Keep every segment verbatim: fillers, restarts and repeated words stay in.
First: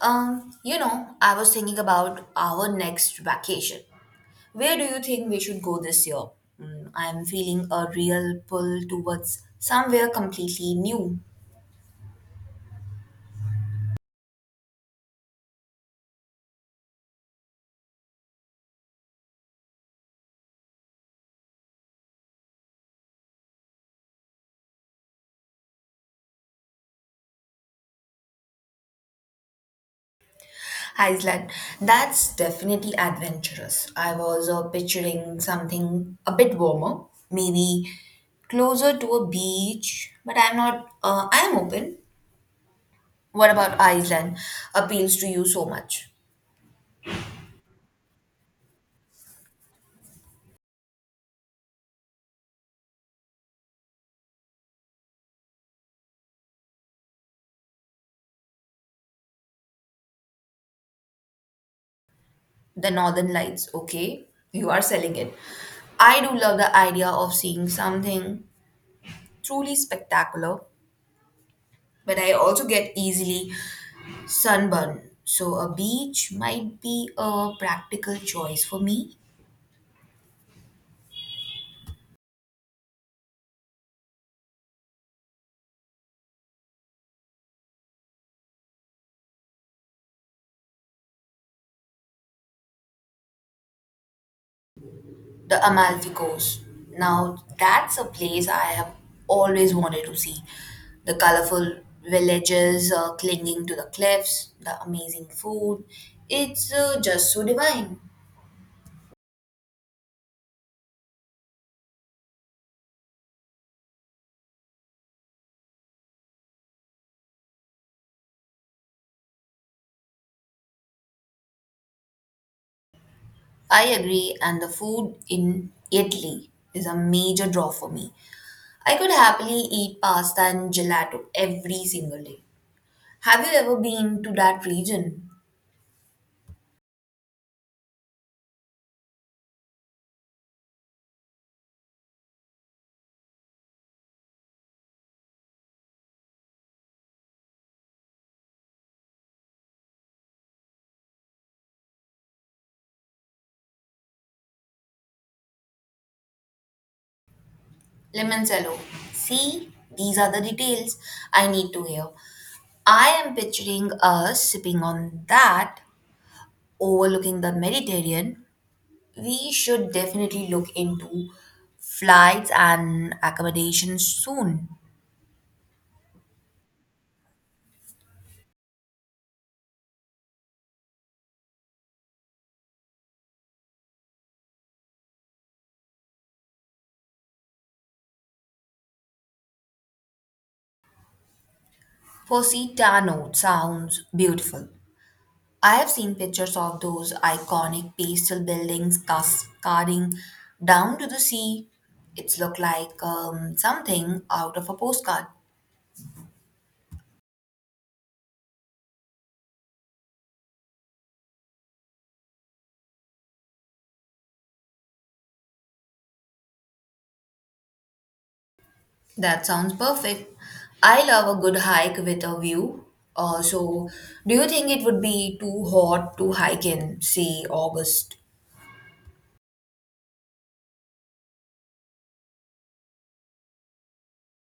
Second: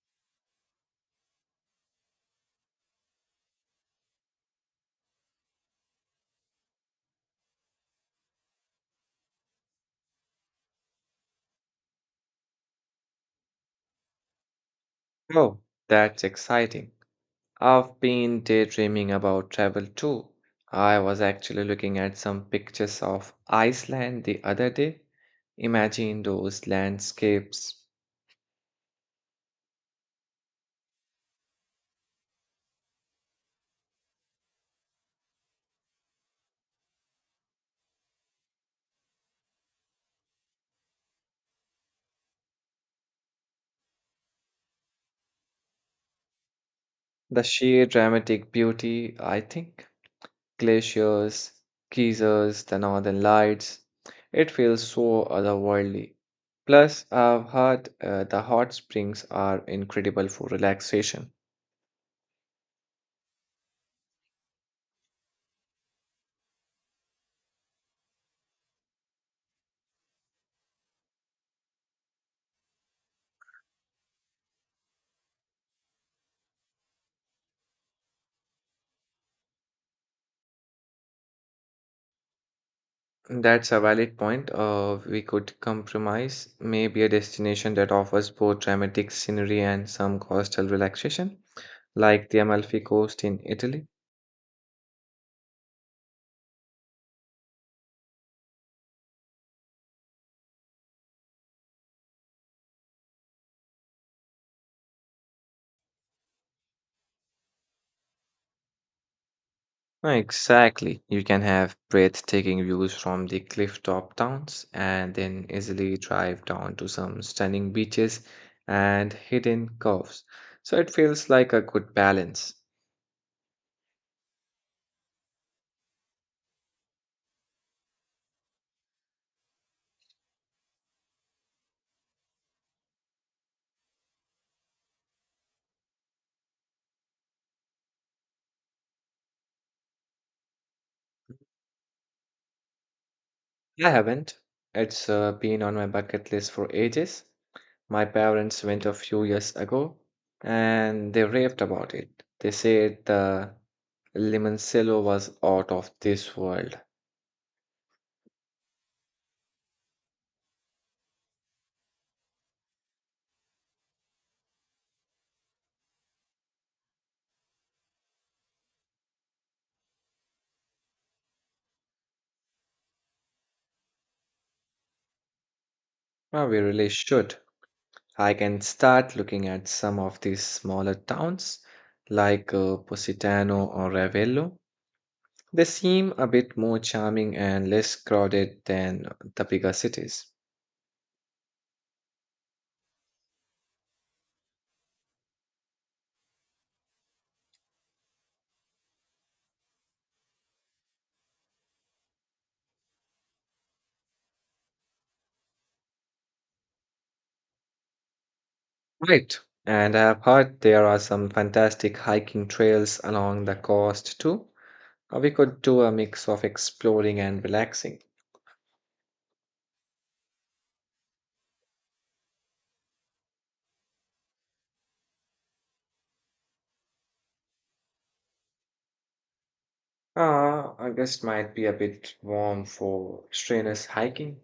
Um, you know, I was thinking about our next vacation. Where do you think we should go this year? Mm, I'm feeling a real pull towards somewhere completely new. Oh, that's exciting. I've been daydreaming about travel too. I was actually looking at some pictures of Iceland the other day. Imagine those landscapes, Iceland, that's definitely adventurous. I was uh, picturing something a bit warmer, maybe closer to a beach, but I'm not, uh, I'm open. What about Iceland appeals to you so much? the sheer dramatic beauty, I think. Glaciers, geysers, the northern lights. It feels so otherworldly. Plus, I've heard uh, the hot springs are incredible for relaxation. The northern lights, okay, you are selling it. I do love the idea of seeing something truly spectacular, but I also get easily sunburn, so a beach might be a practical choice for me. That's a valid point. Uh, we could compromise, maybe a destination that offers both dramatic scenery and some coastal relaxation, like the Amalfi Coast in Italy. The Amalfi Coast, now that's a place I have always wanted to see. The colorful villages uh, clinging to the cliffs, the amazing food, it's uh, just so divine. Ah, exactly. You can have breathtaking views from the cliff top towns and then easily drive down to some stunning beaches and hidden coves. So it feels like a good balance. I agree, and the food in Italy is a major draw for me. I could happily eat pasta and gelato every single day. Have you ever been to that region? I haven't. It's uh, been on my bucket list for ages. My parents went a few years ago and they raved about it. They said the limoncello was out of this world. Limoncello. See, these are the details I need to hear. I am picturing us sipping on that, overlooking the Mediterranean. We should definitely look into flights and accommodations soon. Well, we really should. I can start looking at some of these smaller towns like uh, Positano or Ravello. They seem a bit more charming and less crowded than the bigger cities. Positano sounds beautiful. I have seen pictures of those iconic pastel buildings cascading down to the sea. It's looked like um, something out of a postcard. Right. And I've heard there are some fantastic hiking trails along the coast too. Uh, We could do a mix of exploring and relaxing. That sounds perfect. I love a good hike with a view. Uh, so, do you think it would be too hot to hike in, say, August? Uh, August might be a bit warm for strenuous hiking,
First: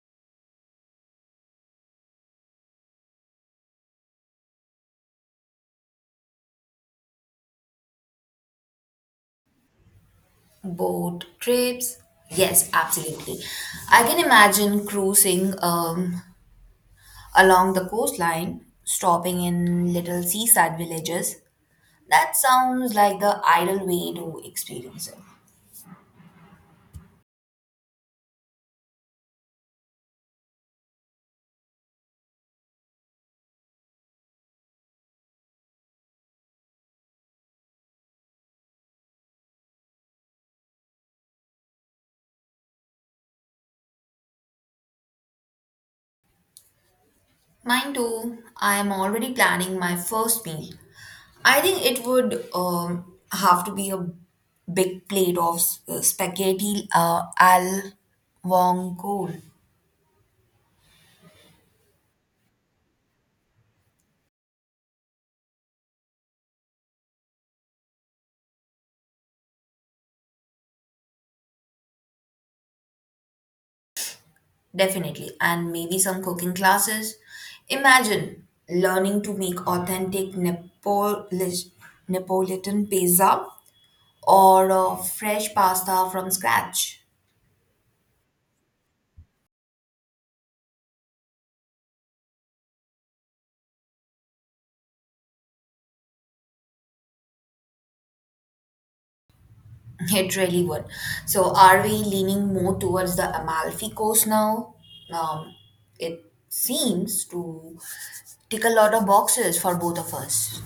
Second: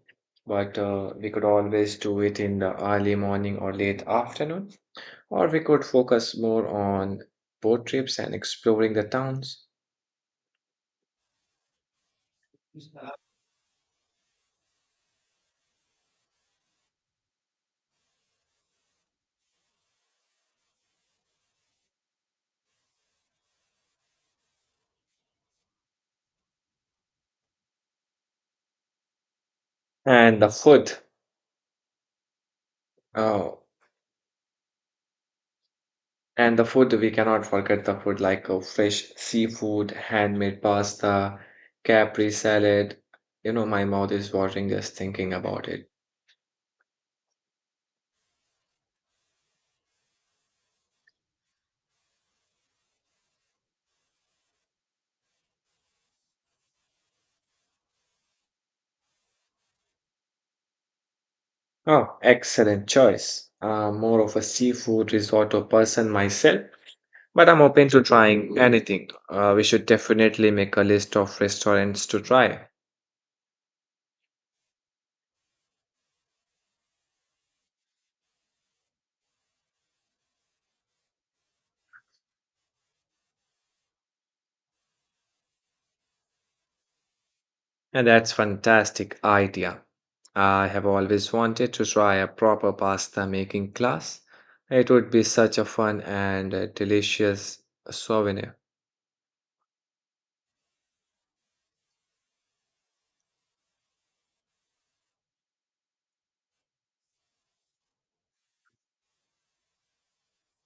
but uh, we could always do it in the early morning or late afternoon, or we could focus more on boat trips and exploring the towns. Boat trips? Yes, absolutely. I can imagine cruising um, along the coastline, stopping in little seaside villages. That sounds like the ideal way to experience it. And the food, uh, and the food, we cannot forget the food, like uh, fresh seafood, handmade pasta, Capri salad. You know, my mouth is watering just thinking about it. Mine too. I am already planning my first meal. I think it would um, have to be a big plate of s- uh, spaghetti uh, al vongole. Oh, excellent choice. I'm more of a seafood risotto person myself, but I'm open to trying anything. Uh, we should definitely make a list of restaurants to try. Definitely, and maybe some cooking classes. Imagine learning to make authentic Neapolis, Neapolitan pizza or uh, fresh pasta from scratch. And that's fantastic idea. I have always wanted to try a proper pasta making class. It would be such a fun and uh, delicious souvenir. It really would. So, are we leaning more towards the Amalfi Coast now? Um, it seems to tick a lot of boxes for both of us.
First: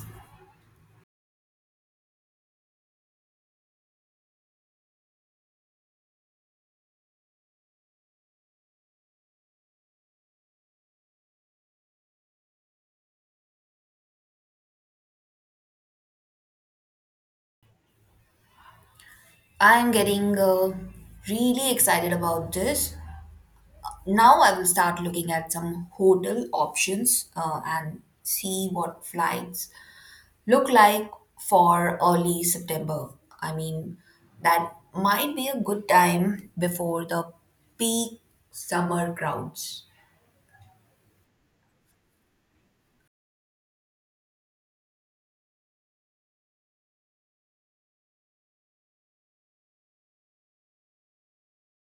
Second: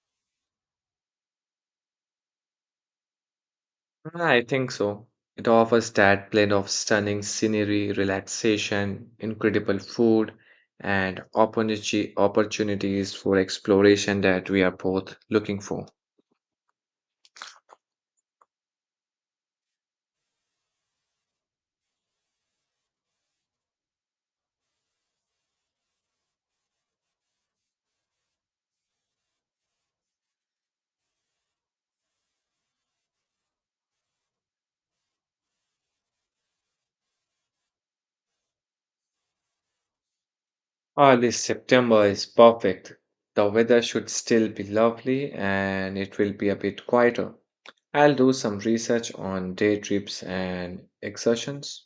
I think so. It offers that blend of stunning scenery, relaxation, incredible food, and opportunity opportunities for exploration that we are both looking for. I am getting uh, really excited about this. Now, I will start looking at some hotel options uh, and see what flights look like for early September. I mean, that might be a good time before the peak summer crowds. Early September is perfect. The weather should still be lovely and it will be a bit quieter. I'll do some research on day trips and excursions.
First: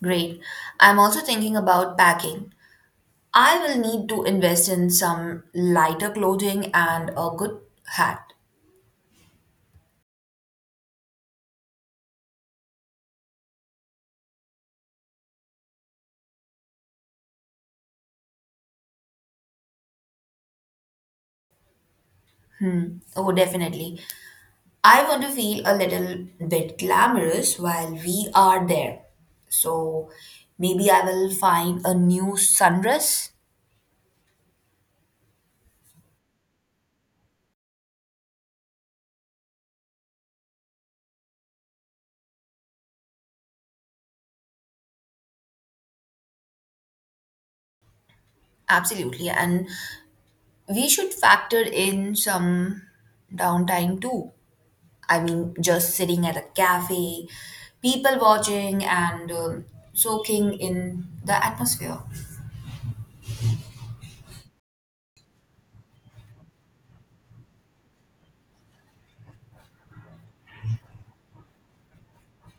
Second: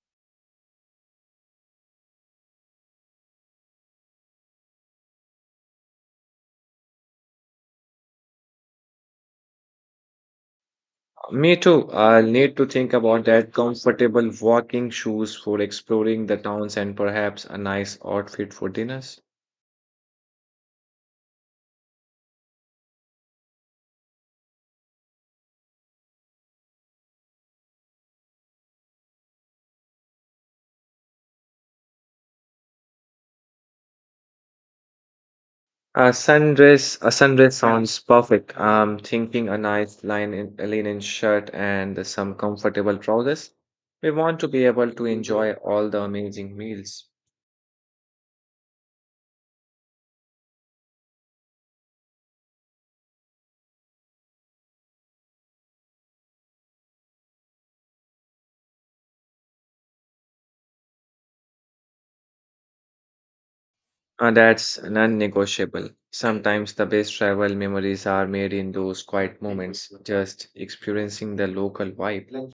Great. I'm also thinking about packing. I will need to invest in some lighter clothing and a good hat. Me too. I'll need to think about that comfortable walking shoes for exploring the towns and perhaps a nice outfit for dinners. Hmm. Oh, definitely. I want to feel a little bit glamorous while we are there. So maybe I will find a new sundress. A sundress, a sundress sounds perfect. I'm thinking a nice linen linen shirt and some comfortable trousers. We want to be able to enjoy all the amazing meals. Absolutely. And we should factor in some downtime too. I mean, just sitting at a cafe, people watching, and um, soaking in the atmosphere. And that's non-negotiable. Sometimes the best travel memories are made in those quiet moments, just experiencing the local vibe.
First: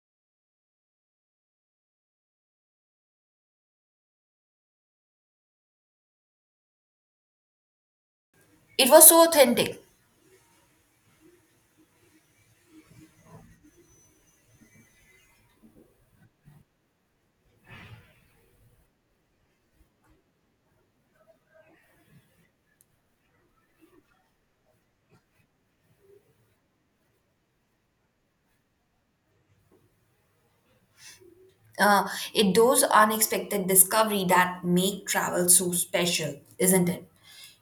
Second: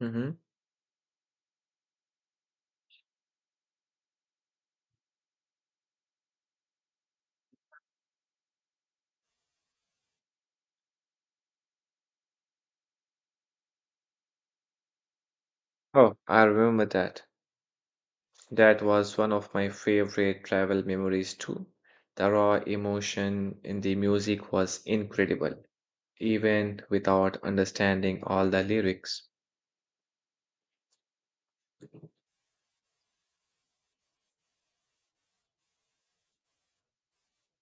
Mhm. It was so authentic. Oh, I remember that. That was one of my favorite travel memories too. The raw emotion in the music was incredible, even without understanding all the lyrics. Uh, it those unexpected discovery that make travel so special, isn't it?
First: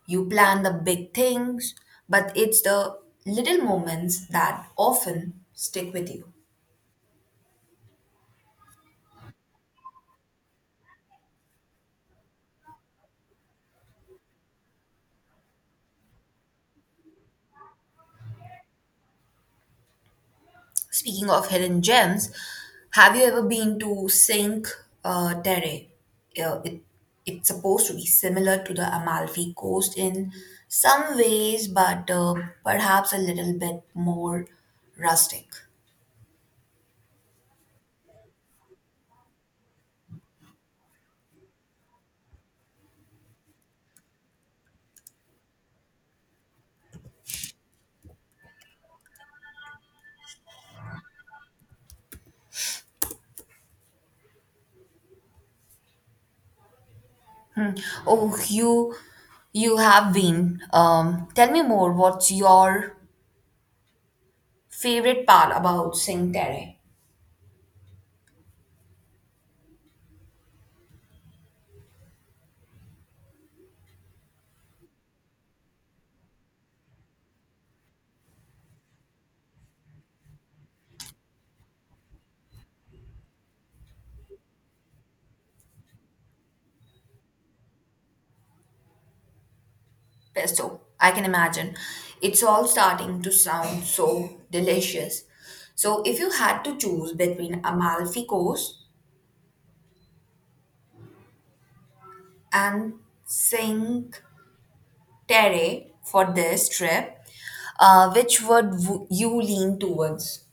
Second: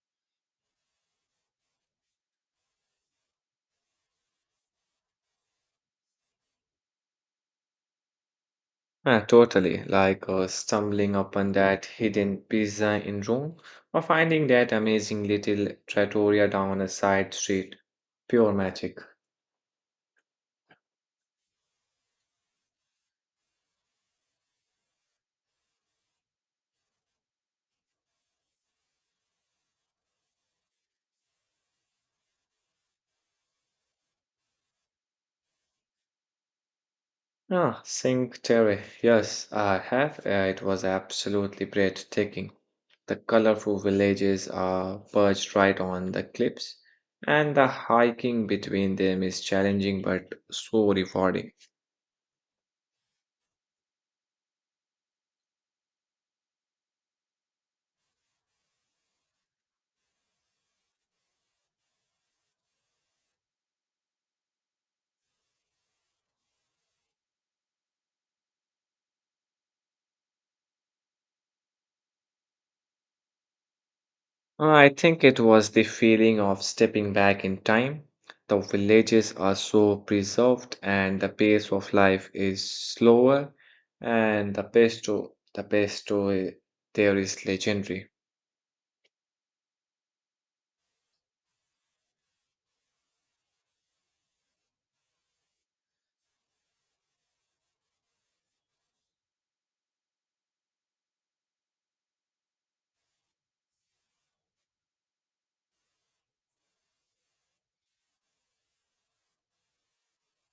You plan the big things, but it's the little moments that often stick with you. Ah, totally, like uh, stumbling upon that hidden pizza in Rome or finding that amazing little trattoria down a side street. Pure magic. Speaking of hidden gems, have you ever been to Cinque uh, Terre? Uh, it, it's supposed to be similar to the Amalfi Coast in some ways, but uh, perhaps a little bit more rustic. Ah, Cinque Terre. Yes, I have. Uh, it was absolutely breathtaking. The colorful villages are perched right on the cliffs, and the hiking between them is challenging but so rewarding. Oh, you you have been. Um, tell me more. What's your favorite part about Cinque Terre? I think it was the feeling of stepping back in time. The villages are so preserved, and the pace of life is slower, and the pesto, the pesto eh, there is legendary. Pesto. I can imagine. It's all starting to sound so delicious. So, if you had to choose between Amalfi Coast and Cinque Terre for this trip, uh, which would w- you lean towards?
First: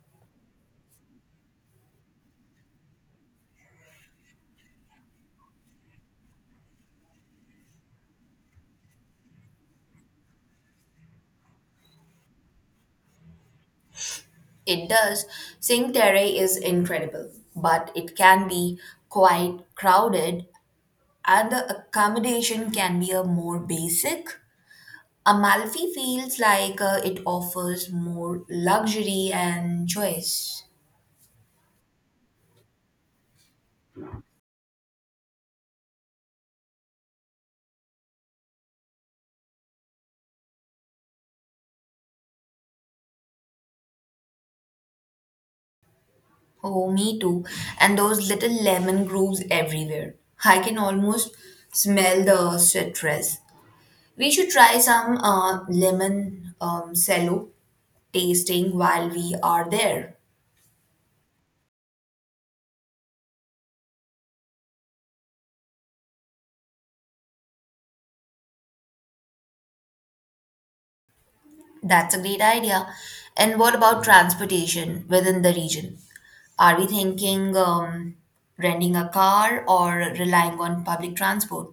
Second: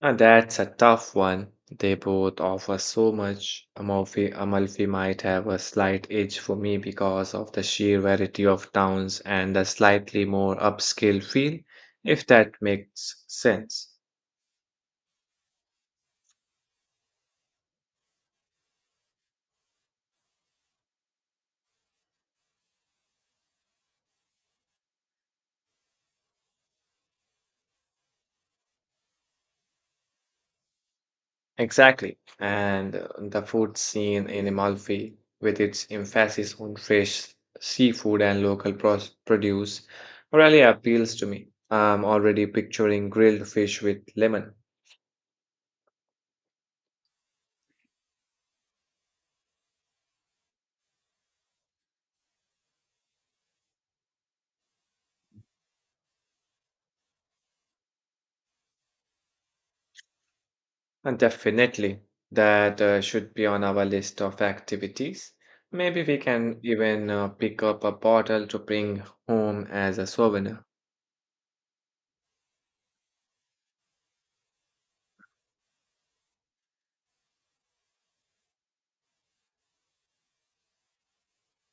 Uh, that's a tough one. They both offer so much. Amalfi, Amalfi might have a slight edge for me because of the sheer variety of towns and the slightly more upscale feel, if that makes sense. It does. Cinque Terre is incredible, but it can be quite crowded, and the accommodation can be a more basic. Amalfi feels like uh, it offers more luxury and choice. Exactly. And uh, the food scene in Amalfi, with its emphasis on fresh seafood and local pros- produce, really appeals to me. I'm already picturing grilled fish with lemon. Oh, me too. And those little lemon grooves everywhere. I can almost smell the citrus. We should try some uh, lemon um, cello tasting while we are there. And definitely, that uh, should be on our list of activities. Maybe we can even uh, pick up a bottle to bring home as a souvenir. That's a great idea. And what about transportation within the region? Are we thinking um, renting a car or relying on public transport?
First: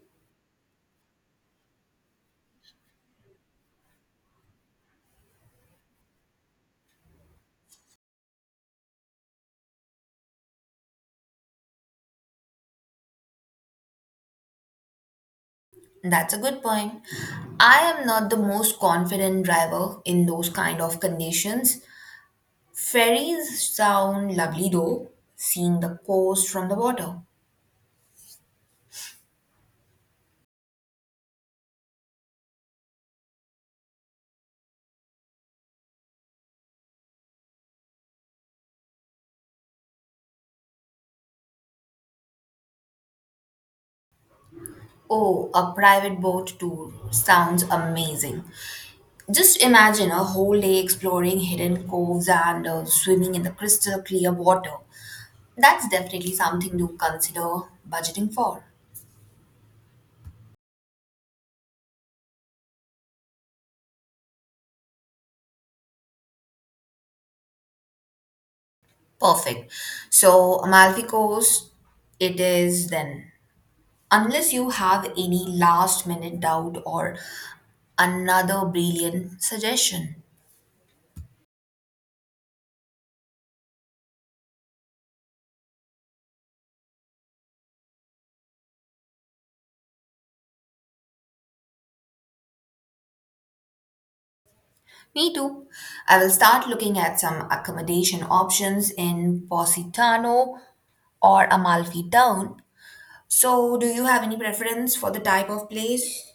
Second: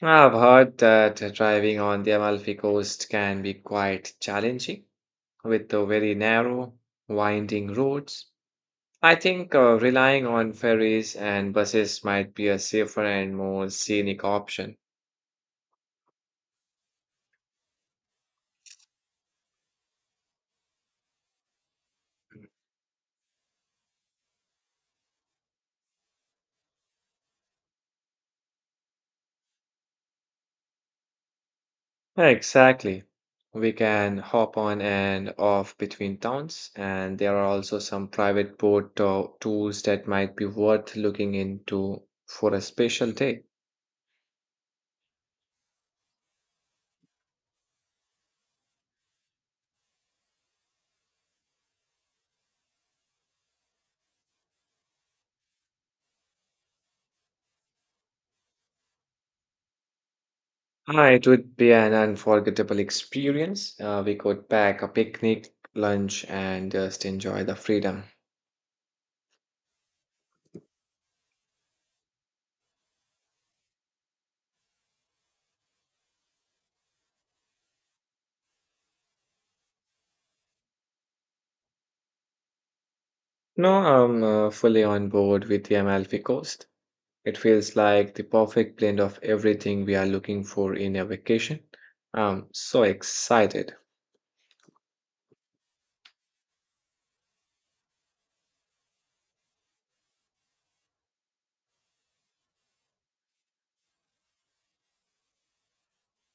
I've heard that uh, driving on the Amalfi Coast can be quite challenging with the very narrow, winding roads. I think uh, relying on ferries and buses might be a safer and more scenic option. That's a good point. I am not the most confident driver in those kind of conditions. Ferries sound lovely though, seeing the coast from the water. Yeah, exactly. We can hop on and off between towns, and there are also some private boat tour tours that might be worth looking into for a special day. Oh, a private boat tour sounds amazing. Just imagine a whole day exploring hidden coves and uh, swimming in the crystal clear water. That's definitely something to consider budgeting for. Ah, it would be an unforgettable experience. Uh, we could pack a picnic, lunch, and just enjoy the freedom. Perfect. So, Amalfi Coast, it is then, unless you have any last minute doubt or another brilliant suggestion. No, I'm uh, fully on board with the Amalfi Coast. It feels like the perfect blend of everything we are looking for in a vacation. I'm so excited. Me too. I will start looking at some accommodation options in Positano or Amalfi Town. So, do you have any preference for the type of place?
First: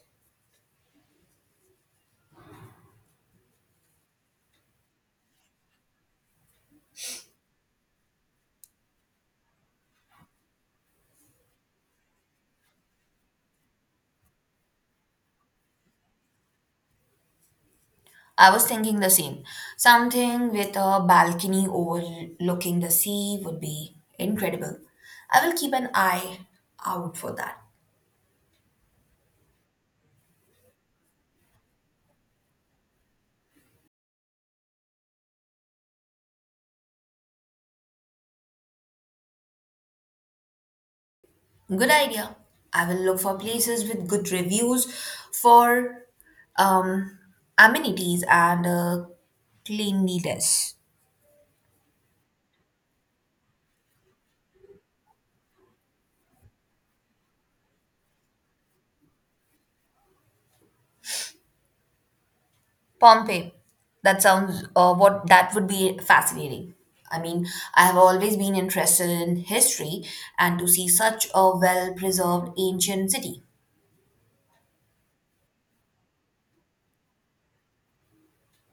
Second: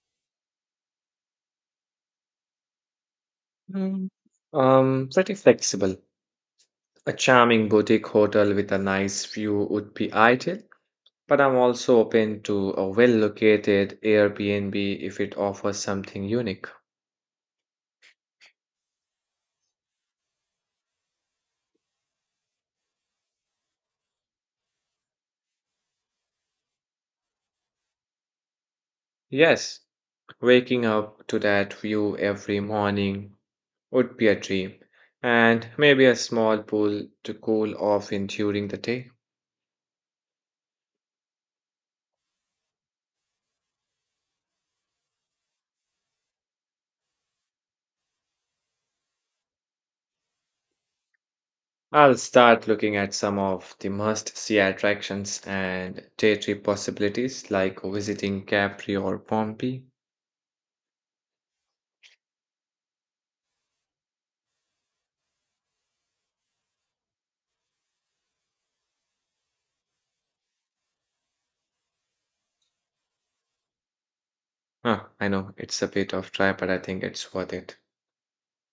Mm, Um, pretty flexible. A charming boutique hotel with a nice view would be ideal, but I'm also open to a well-located Airbnb if it offers something unique. I was thinking the same. Something with a balcony overlooking the sea would be incredible. I will keep an eye out for that. Yes, waking up to that view every morning would be a dream, and maybe a small pool to cool off in during the day. Good idea. I will look for places with good reviews for um, amenities and uh, cleanliness. I'll start looking at some of the must-see attractions and day trip possibilities like visiting Capri or Pompeii. Pompeii. That sounds uh, what that would be fascinating. I mean, I have always been interested in history and to see such a well-preserved ancient city. Huh, I know it's a bit of try, but I think it's worth it.